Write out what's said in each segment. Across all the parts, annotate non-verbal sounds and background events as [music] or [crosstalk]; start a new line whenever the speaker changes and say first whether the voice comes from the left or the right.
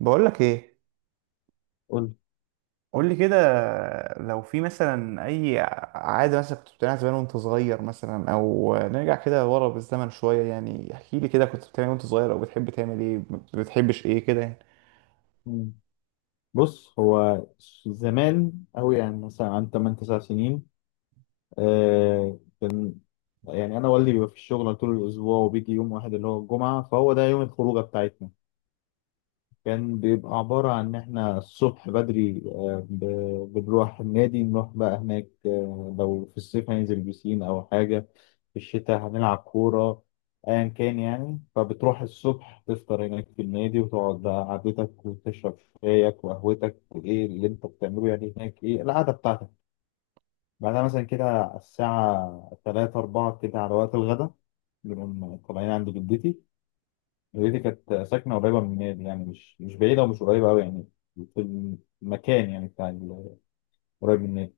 right: بقولك ايه؟
left: قول.
right: قولي كده. لو في مثلا عادة مثلا كنت بتعملها زمان وانت صغير مثلا، او نرجع كده ورا بالزمن شوية. يعني احكي لي كده، كنت بتعمل إيه وانت صغير؟ او بتحب تعمل ايه؟ ما بتحبش ايه كده يعني.
left: مم. بص، هو زمان أوي، يعني مثلا عن 8 9 سنين. كان يعني أنا والدي بيبقى في الشغل طول الأسبوع، وبيجي يوم واحد اللي هو الجمعة، فهو ده يوم الخروجة بتاعتنا. كان بيبقى عبارة عن إن إحنا الصبح بدري، بنروح النادي. نروح بقى هناك، لو في الصيف هننزل بسين أو حاجة، في الشتاء هنلعب كورة، أيا كان يعني. فبتروح الصبح تفطر هناك في النادي، وتقعد بقى قعدتك، وتشرب شايك وقهوتك، وإيه اللي أنت بتعمله يعني هناك، إيه القعدة بتاعتك. بعدها مثلا كده على الساعة تلاتة أربعة كده، على وقت الغدا، بنقوم طالعين عند جدتي. دي كانت ساكنة قريبة من النادي، يعني مش بعيدة ومش قريبة أوي يعني. في المكان يعني بتاع قريب من النادي.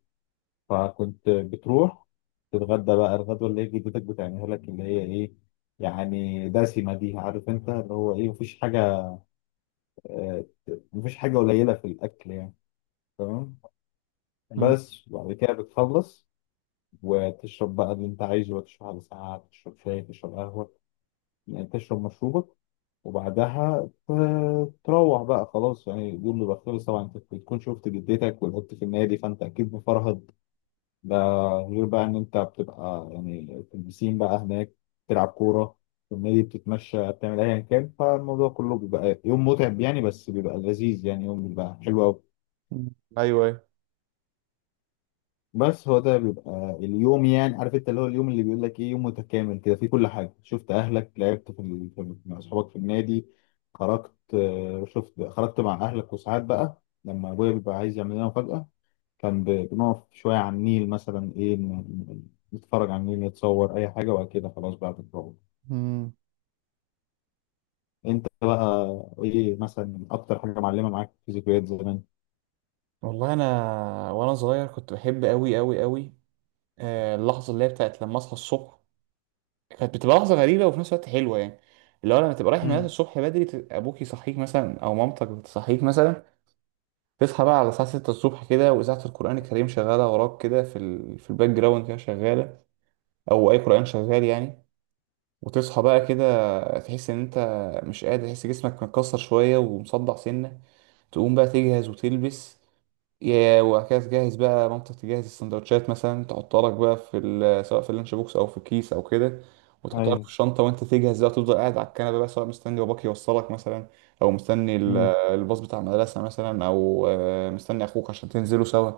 left: فكنت بتروح تتغدى بقى الغدوة اللي هي جدتك بتعملها لك، اللي هي إيه، يعني دسمة، دي عارف أنت اللي هو إيه، مفيش حاجة، آه، مفيش حاجة قليلة في الأكل يعني. تمام.
right: مم.
left: بس وبعد كده بتخلص، وتشرب بقى اللي أنت عايزه، وتشرب على ساعة، تشرب شاي، تشرب قهوة، يعني تشرب مشروبك. وبعدها تروح بقى خلاص، يعني اليوم بيبقى خلص. طبعا انت بتكون شفت جدتك ولعبت في النادي، فانت اكيد مفرهد. ده غير بقى ان انت بتبقى يعني في البسين بقى هناك، تلعب كوره في النادي، بتتمشى، بتعمل ايا كان. فالموضوع كله بيبقى يوم متعب يعني، بس بيبقى لذيذ، يعني يوم بيبقى حلو قوي.
right: مم. ايوه ايوه.
left: بس هو ده بيبقى اليوم، يعني عارف انت اللي هو اليوم اللي بيقول لك ايه، يوم متكامل كده فيه كل حاجه. شفت اهلك، لعبت في مع اصحابك في النادي، خرجت، شفت، خرجت مع اهلك. وساعات بقى لما ابويا بيبقى عايز يعمل لنا مفاجاه، كان بنقف شويه على النيل مثلا، ايه نتفرج على النيل، نتصور اي حاجه، وبعد كده خلاص بقى بنروح.
right: مم.
left: انت بقى ايه مثلا اكتر حاجه معلمه معاك في ذكريات زمان؟
right: والله انا وانا صغير كنت بحب قوي قوي قوي اللحظه اللي هي بتاعت لما اصحى الصبح. كانت بتبقى لحظه غريبه وفي نفس الوقت حلوه يعني. اللي هو لما تبقى رايح المدرسه
left: امم،
right: الصبح بدري، ابوك يصحيك مثلا او مامتك بتصحيك مثلا. تصحى بقى على الساعة 6 الصبح كده، وإذاعة القرآن الكريم شغالة وراك كده، في الباك جراوند كده شغالة، أو أي قرآن شغال يعني. وتصحى بقى كده تحس إن أنت مش قادر، تحس جسمك متكسر شوية ومصدع سنة. تقوم بقى تجهز وتلبس يا وهكذا. تجهز بقى مامتك تجهز السندوتشات مثلا، تحطها لك بقى سواء في اللانش بوكس او في كيس او كده، وتحطها لك في
left: ايوه.
right: الشنطه. وانت تجهز بقى، تفضل قاعد على الكنبه بقى، سواء مستني باباك يوصلك مثلا، او مستني
left: امم،
right: الباص بتاع المدرسه مثلا، او مستني اخوك عشان تنزلوا سوا.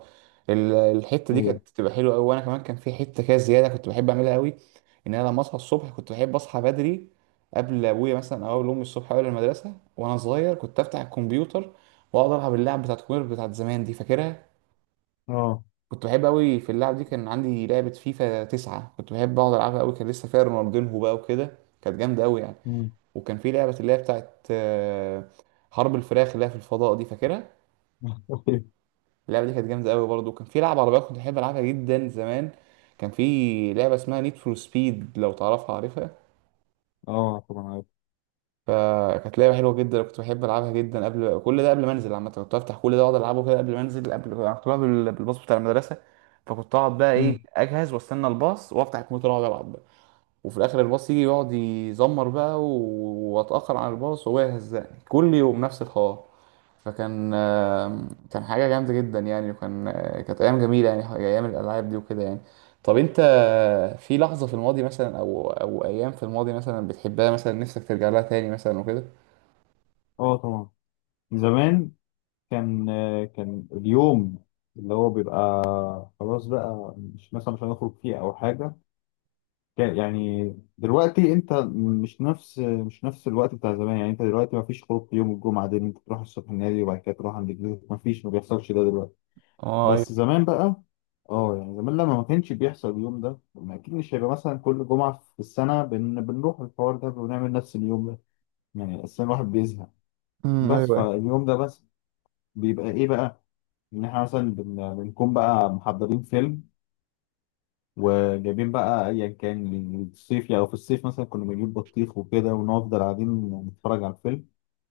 right: الحته دي كانت
left: ايوه.
right: بتبقى حلوه قوي. وانا كمان كان في حته كده زياده كنت بحب اعملها قوي: ان انا لما اصحى الصبح كنت بحب اصحى بدري، قبل ابويا مثلا او قبل امي الصبح، قبل المدرسه. وانا صغير كنت افتح الكمبيوتر واقعد العب اللعب بتاعت كوير بتاعت زمان دي، فاكرها؟
left: اه.
right: كنت بحب قوي في اللعب دي. كان عندي لعبة فيفا تسعة كنت بحب اقعد العبها قوي، كان لسه فيها رونالدينهو بقى وكده، كانت جامدة قوي يعني.
left: امم.
right: وكان في لعبة اللي هي بتاعت حرب الفراخ اللي هي في الفضاء دي، فاكرها؟
left: [laughs]
right: اللعبة دي كانت جامدة قوي برضه. وكان في لعبة عربيات كنت بحب العبها جدا زمان، كان في لعبة اسمها نيد فور سبيد، لو تعرفها عارفها.
left: اه طبعا.
right: فكانت لعبة حلوة جدا كنت بحب ألعبها جدا. قبل كل ده، قبل ما أنزل عامة، كنت بفتح كل ده وأقعد ألعبه كده قبل ما أنزل. قبل كنت بلعب بالباص بتاع المدرسة، فكنت أقعد بقى إيه،
left: عارف.
right: أجهز وأستنى الباص وأفتح الكمبيوتر وأقعد ألعب. وفي الاخر الباص يجي يقعد يزمر بقى، واتاخر عن الباص وهو يهزقني كل يوم نفس الحوار. فكان كان حاجه جامده جدا يعني، وكان كانت ايام جميله يعني، ايام الالعاب دي وكده يعني. طب انت، في لحظه في الماضي مثلا، او ايام في الماضي مثلا بتحبها مثلا، نفسك ترجع لها تاني مثلا وكده؟
left: اه طبعا. زمان كان، كان اليوم اللي هو بيبقى خلاص بقى، مش مثلا مش هنخرج فيه او حاجه. يعني دلوقتي انت، مش نفس الوقت بتاع زمان. يعني انت دلوقتي ما فيش خروج في يوم الجمعه ده، إن انت تروح الصبح النادي وبعد كده تروح عند جدتك. ما فيش، ما بيحصلش ده دلوقتي.
right: اه ايوه.
left: بس زمان بقى، اه يعني زمان لما ما كانش بيحصل اليوم ده، ما اكيد مش هيبقى مثلا كل جمعه في السنه بنروح الحوار ده ونعمل نفس اليوم ده. يعني اصلا الواحد بيزهق.
right: ايوه
left: بس
right: أيوة.
left: فاليوم ده بس بيبقى ايه بقى، ان احنا مثلا بنكون بقى محضرين فيلم، وجايبين بقى ايا كان. الصيف يعني لو في الصيف مثلا كنا بنجيب بطيخ وكده ونفضل قاعدين نتفرج على الفيلم.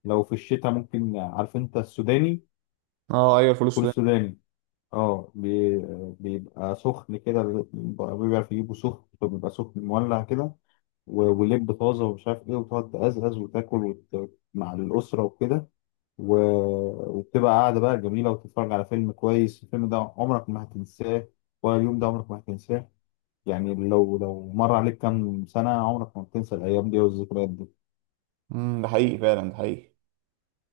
left: لو في الشتاء ممكن عارف انت السوداني،
right: اه ايوه،
left: فول
right: الفلوس ده.
left: السوداني. اه بيبقى سخن كده، بيعرف يجيبه سخن فبيبقى سخن مولع كده، ولب طازه ومش عارف ايه، وتقعد تقزقز وتاكل مع الاسره وكده. و... وبتبقى قاعدة بقى جميلة، وتتفرج على فيلم كويس. الفيلم ده عمرك ما هتنساه، ولا اليوم ده عمرك ما هتنساه. يعني لو مر عليك كام سنة عمرك ما هتنسى الأيام دي والذكريات دي.
right: امم، ده حقيقي فعلا، ده حقيقي.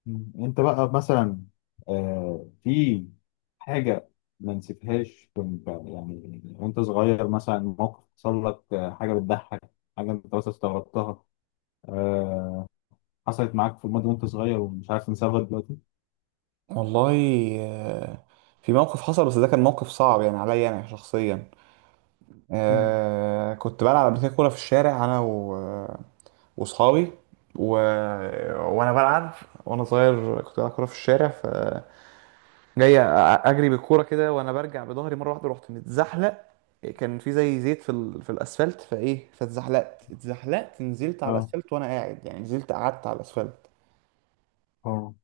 left: مم. أنت بقى مثلا، في حاجة ما نسيتهاش كنت يعني وأنت صغير، مثلا موقف حصل لك، حاجة بتضحك، حاجة أنت بس استغربتها، آه حصلت معاك في الماضي وأنت صغير ومش عارف تنساها لغاية دلوقتي؟
right: والله، آه، في موقف حصل، بس ده كان موقف صعب يعني عليا انا شخصيا.
left: مم.
right: آه كنت بلعب قبل كده كورة في الشارع، أنا و... وصحابي و... وأنا بلعب. وأنا صغير كنت بلعب كورة في الشارع، فجاي أجري بالكورة كده وأنا برجع بظهري، مرة واحدة رحت متزحلق. كان في زي زيت في الأسفلت، فإيه، اتزحلقت، نزلت على
left: اه.
right: الأسفلت وأنا قاعد يعني، نزلت قعدت على الأسفلت.
left: اه.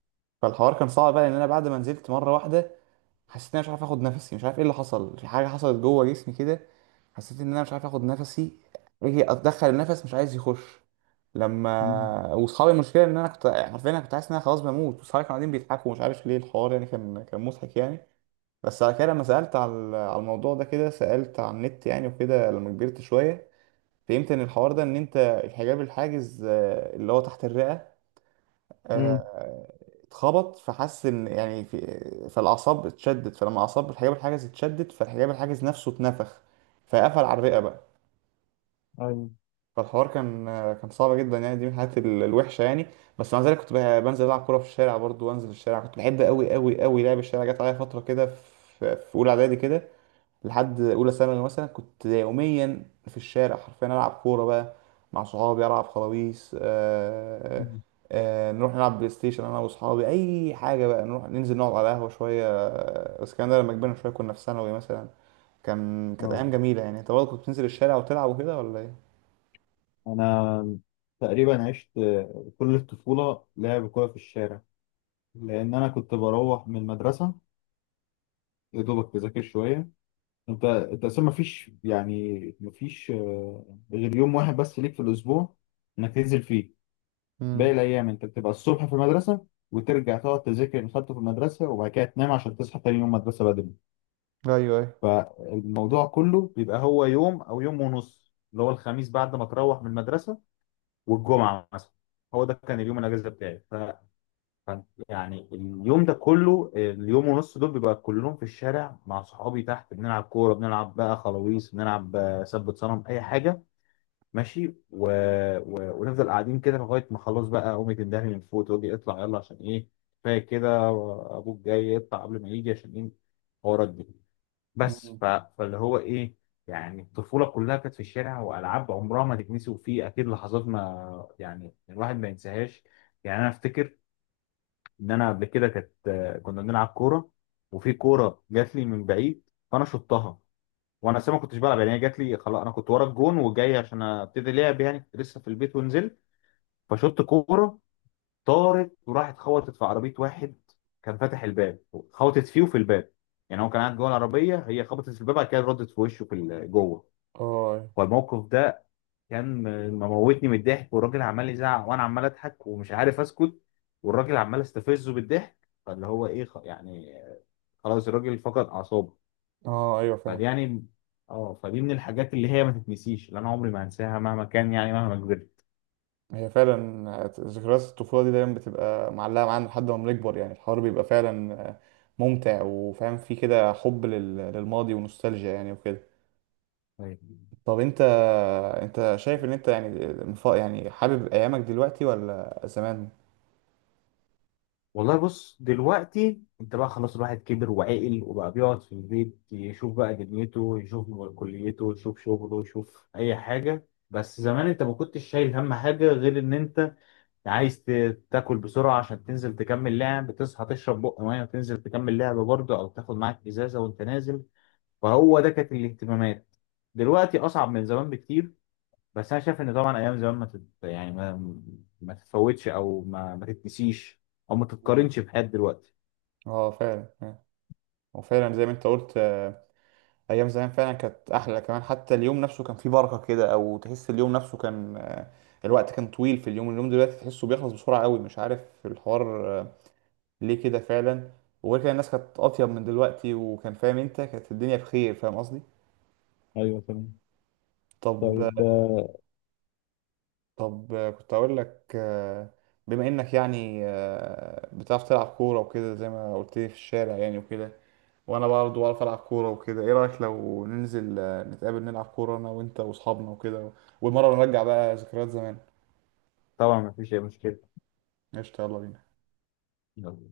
right: فالحوار كان صعب بقى، لأن أنا بعد ما نزلت مرة واحدة حسيت ان انا مش عارف اخد نفسي، مش عارف ايه اللي حصل، في حاجه حصلت جوه جسمي كده. حسيت ان انا مش عارف اخد نفسي، اجي اتدخل النفس مش عايز يخش.
left: مم.
right: واصحابي، المشكله ان انا كنت عارفين، انا كنت حاسس ان انا خلاص بموت، واصحابي كانوا قاعدين بيضحكوا، ومش عارف ليه الحوار يعني، كان مضحك يعني. بس على كده لما سالت على الموضوع ده كده، سالت على النت يعني وكده لما كبرت شويه، فهمت ان الحوار ده ان انت الحجاب الحاجز، اللي هو تحت الرئه،
left: مم.
right: آه، اتخبط، فحس ان يعني في، فالاعصاب اتشدت، فلما اعصاب الحجاب الحاجز اتشدت، فالحجاب الحاجز نفسه اتنفخ، فقفل على الرئه بقى.
left: ايوه.
right: فالحوار كان كان صعب جدا يعني، دي من الحاجات الوحشه يعني. بس مع ذلك كنت بنزل العب كوره في الشارع برضو، وانزل الشارع كنت بحب قوي قوي قوي لعب الشارع. جت عليا فتره كده في اولى اعدادي كده لحد اولى ثانوي مثلا كنت يوميا في الشارع حرفيا العب كوره بقى مع صحابي، العب خلاويص،
left: مم.
right: نروح نلعب بلاي ستيشن انا واصحابي، اي حاجه بقى، نروح ننزل نقعد على قهوه شويه، بس الكلام ده لما كبرنا شويه، كنا في ثانوي مثلا. كانت
left: اه.
right: ايام جميله يعني. انت برضه كنت بتنزل الشارع وتلعب وكده ولا ايه؟
left: انا تقريبا عشت كل الطفوله لعب كوره في الشارع، لان انا كنت بروح من المدرسه يا دوبك تذاكر شويه. انت اصلا مفيش، يعني مفيش، غير يوم واحد بس ليك في الاسبوع انك تنزل فيه. باقي
right: امم
left: الايام انت بتبقى الصبح في المدرسه، وترجع تقعد تذاكر اللي خدته في المدرسه، وبعد كده تنام عشان تصحى تاني يوم مدرسه بدري.
right: ايوه ايوه.
left: فالموضوع كله بيبقى هو يوم او يوم ونص، اللي هو الخميس بعد ما تروح من المدرسه والجمعه مثلا. هو ده كان اليوم الاجازه بتاعي. ف كان- يعني اليوم ده كله، اليوم ونص دول، بيبقى كلهم في الشارع مع صحابي تحت، بنلعب كوره، بنلعب بقى خلاويص، بنلعب سبت صنم، اي حاجه ماشي. ونفضل قاعدين كده لغايه ما خلاص بقى امي تندهني من فوق تقول لي اطلع يلا، عشان ايه كفايه كده، ابوك جاي اطلع قبل ما يجي، عشان ايه حوارات دي.
right: مم.
left: فاللي هو ايه، يعني الطفوله كلها كانت في الشارع، والعاب عمرها ما تتنسي. وفي اكيد لحظات ما يعني الواحد ما ينساهاش. يعني انا افتكر ان انا قبل كده كانت، كنا بنلعب كوره، وفي كوره جات لي من بعيد فانا شطها، وانا أساسا ما كنتش بلعب يعني، هي جات لي خلاص، انا كنت ورا الجون وجاي عشان ابتدي لعب يعني، كنت لسه في البيت ونزلت. فشط كوره طارت وراحت خبطت في عربيه واحد كان فاتح الباب. خبطت فيه وفي الباب، يعني هو كان قاعد جوه العربيه، هي خبطت في الباب بعد كده ردت في وشه في جوه.
right: اه.
left: فالموقف ده كان مموتني من الضحك، والراجل عمال يزعق وانا عمال اضحك ومش عارف اسكت، والراجل عمال استفزه بالضحك، فاللي هو ايه، يعني خلاص الراجل فقد اعصابه.
right: اه ايوه، فاهم.
left: فدي يعني، اه فدي من الحاجات اللي هي ما تتنسيش، اللي انا عمري ما هنساها مهما كان، يعني مهما
right: هي فعلا ذكريات الطفولة دي دايما بتبقى معلقة معانا لحد ما بنكبر، يعني الحوار بيبقى فعلا ممتع، وفاهم فيه كده حب للماضي ونوستالجيا يعني وكده.
left: كبرت.
right: طب انت، انت شايف ان انت يعني يعني حابب ايامك دلوقتي ولا زمان؟
left: والله بص، دلوقتي انت بقى خلاص، الواحد كبر وعقل وبقى بيقعد في البيت يشوف بقى دنيته، يشوف كليته، يشوف شغله، يشوف اي حاجة. بس زمان انت ما كنتش شايل هم حاجة غير ان انت عايز تاكل بسرعة عشان تنزل تكمل لعب، تصحى تشرب بق مية وتنزل تكمل لعب برضه، او تاخد معاك ازازة وانت نازل. فهو ده كانت الاهتمامات. دلوقتي اصعب من زمان بكتير. بس انا شايف ان طبعا ايام زمان ما تت... يعني ما تتفوتش، او ما تتنسيش، او ما
right: مم.
left: تتقارنش بحياة دلوقتي.
right: اه فعلا آه. وفعلا زي ما انت قلت، ايام زمان فعلا كانت احلى، كمان حتى اليوم نفسه كان فيه بركه كده، او تحس اليوم نفسه كان الوقت كان طويل في اليوم. اليوم دلوقتي تحسه بيخلص بسرعه قوي، مش عارف الحوار ليه كده فعلا. وغير كده الناس كانت اطيب من دلوقتي، وكان فاهم انت، كانت الدنيا بخير، فاهم قصدي.
left: ايوه تمام.
right: طب
left: طيب،
right: طب كنت اقول لك، بما انك يعني بتعرف تلعب كوره وكده زي ما قلت لي في الشارع يعني وكده، وانا برضه بعرف العب كوره وكده، ايه رايك لو ننزل نتقابل نلعب كوره انا وانت واصحابنا وكده، والمره نرجع بقى ذكريات زمان؟
left: طبعا ما فيش اي مشكلة.
right: قشطه، يلا بينا.
left: يلا.